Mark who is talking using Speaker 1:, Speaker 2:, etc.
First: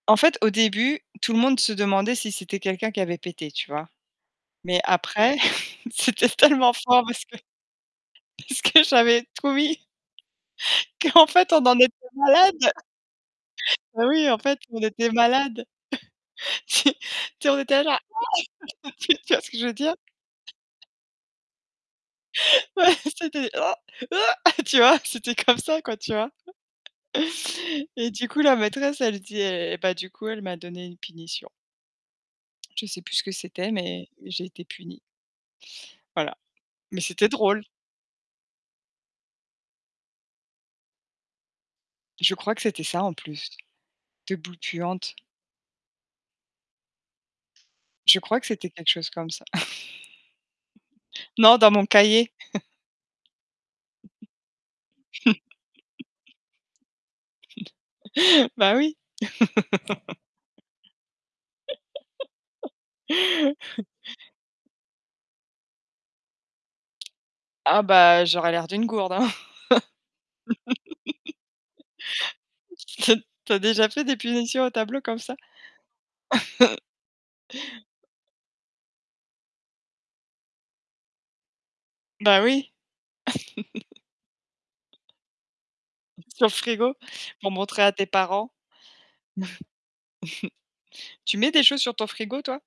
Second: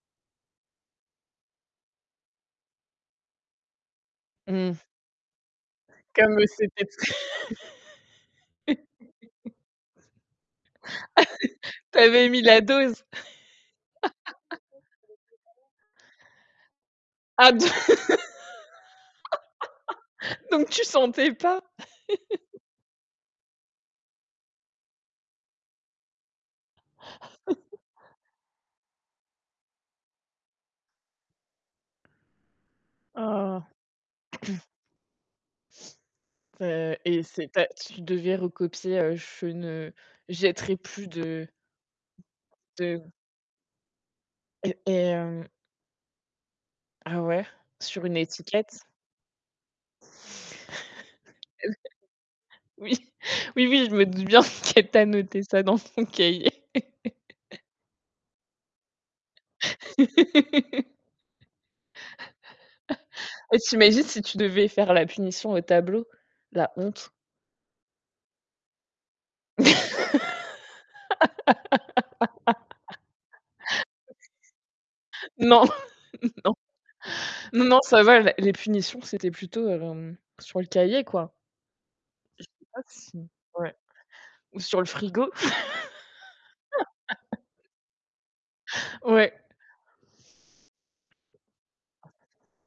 Speaker 1: En fait au début, tout le monde se demandait si c'était quelqu'un qui avait pété, tu vois?
Speaker 2: Mmh
Speaker 1: Mais
Speaker 2: mh.
Speaker 1: après, c'était
Speaker 2: Comme, heu,
Speaker 1: tellement
Speaker 2: c'était
Speaker 1: fort, parce que parce
Speaker 2: t
Speaker 1: que j'avais trop mis qu'en fait on en était
Speaker 2: Tu avais mis la
Speaker 1: malade.
Speaker 2: dose?
Speaker 1: Mais oui, en fait, on était malade. Si tu sais
Speaker 2: Ah
Speaker 1: on
Speaker 2: d
Speaker 1: était là genre: «Ah!» Tu tu vois ce que je veux dire?
Speaker 2: donc tu sentais pas.
Speaker 1: Ouais, c'était: «Oh! Heu!» tu vois? C'était comme ça quoi, tu vois? Et du coup, la maîtresse, elle dit eh, bah, du coup, elle m'a donné une punition. Je sais plus ce que
Speaker 2: Oh!
Speaker 1: c'était, mais j'ai été punie. Voilà.
Speaker 2: C'est
Speaker 1: Mais
Speaker 2: et
Speaker 1: c'était
Speaker 2: c'est tu
Speaker 1: drôle.
Speaker 2: as tu devais recopier, heu: «Je ne jetterai plus de
Speaker 1: Je crois que c'était
Speaker 2: de»
Speaker 1: ça en plus, des boules
Speaker 2: et et
Speaker 1: puantes
Speaker 2: hem Ah ouais, sur une
Speaker 1: Je crois que c'était
Speaker 2: étiquette?
Speaker 1: quelque chose comme ça. Non, dans mon cahier.
Speaker 2: [unintelligible] Oui, oui, oui, je me doute bien qu'elle t'a noté ça dans ton cahier.
Speaker 1: Bah oui.
Speaker 2: Et tu imagines si tu devais faire la punition au tableau? La honte.
Speaker 1: Ah bah, j'aurais l'air d'une gourde, hein. Tu as tu as déjà fait des punitions au tableau comme ça?
Speaker 2: Non, non. Non, non, ça va, la les punitions, c'était plutôt, hem, sur le cahier, quoi.
Speaker 1: Bah
Speaker 2: Je sais
Speaker 1: oui.
Speaker 2: pas si ouais, ou sur le frigo?
Speaker 1: Sur le frigo? Pour montrer à tes parents.
Speaker 2: Ouais.
Speaker 1: Tu mets des choses sur ton frigo, toi?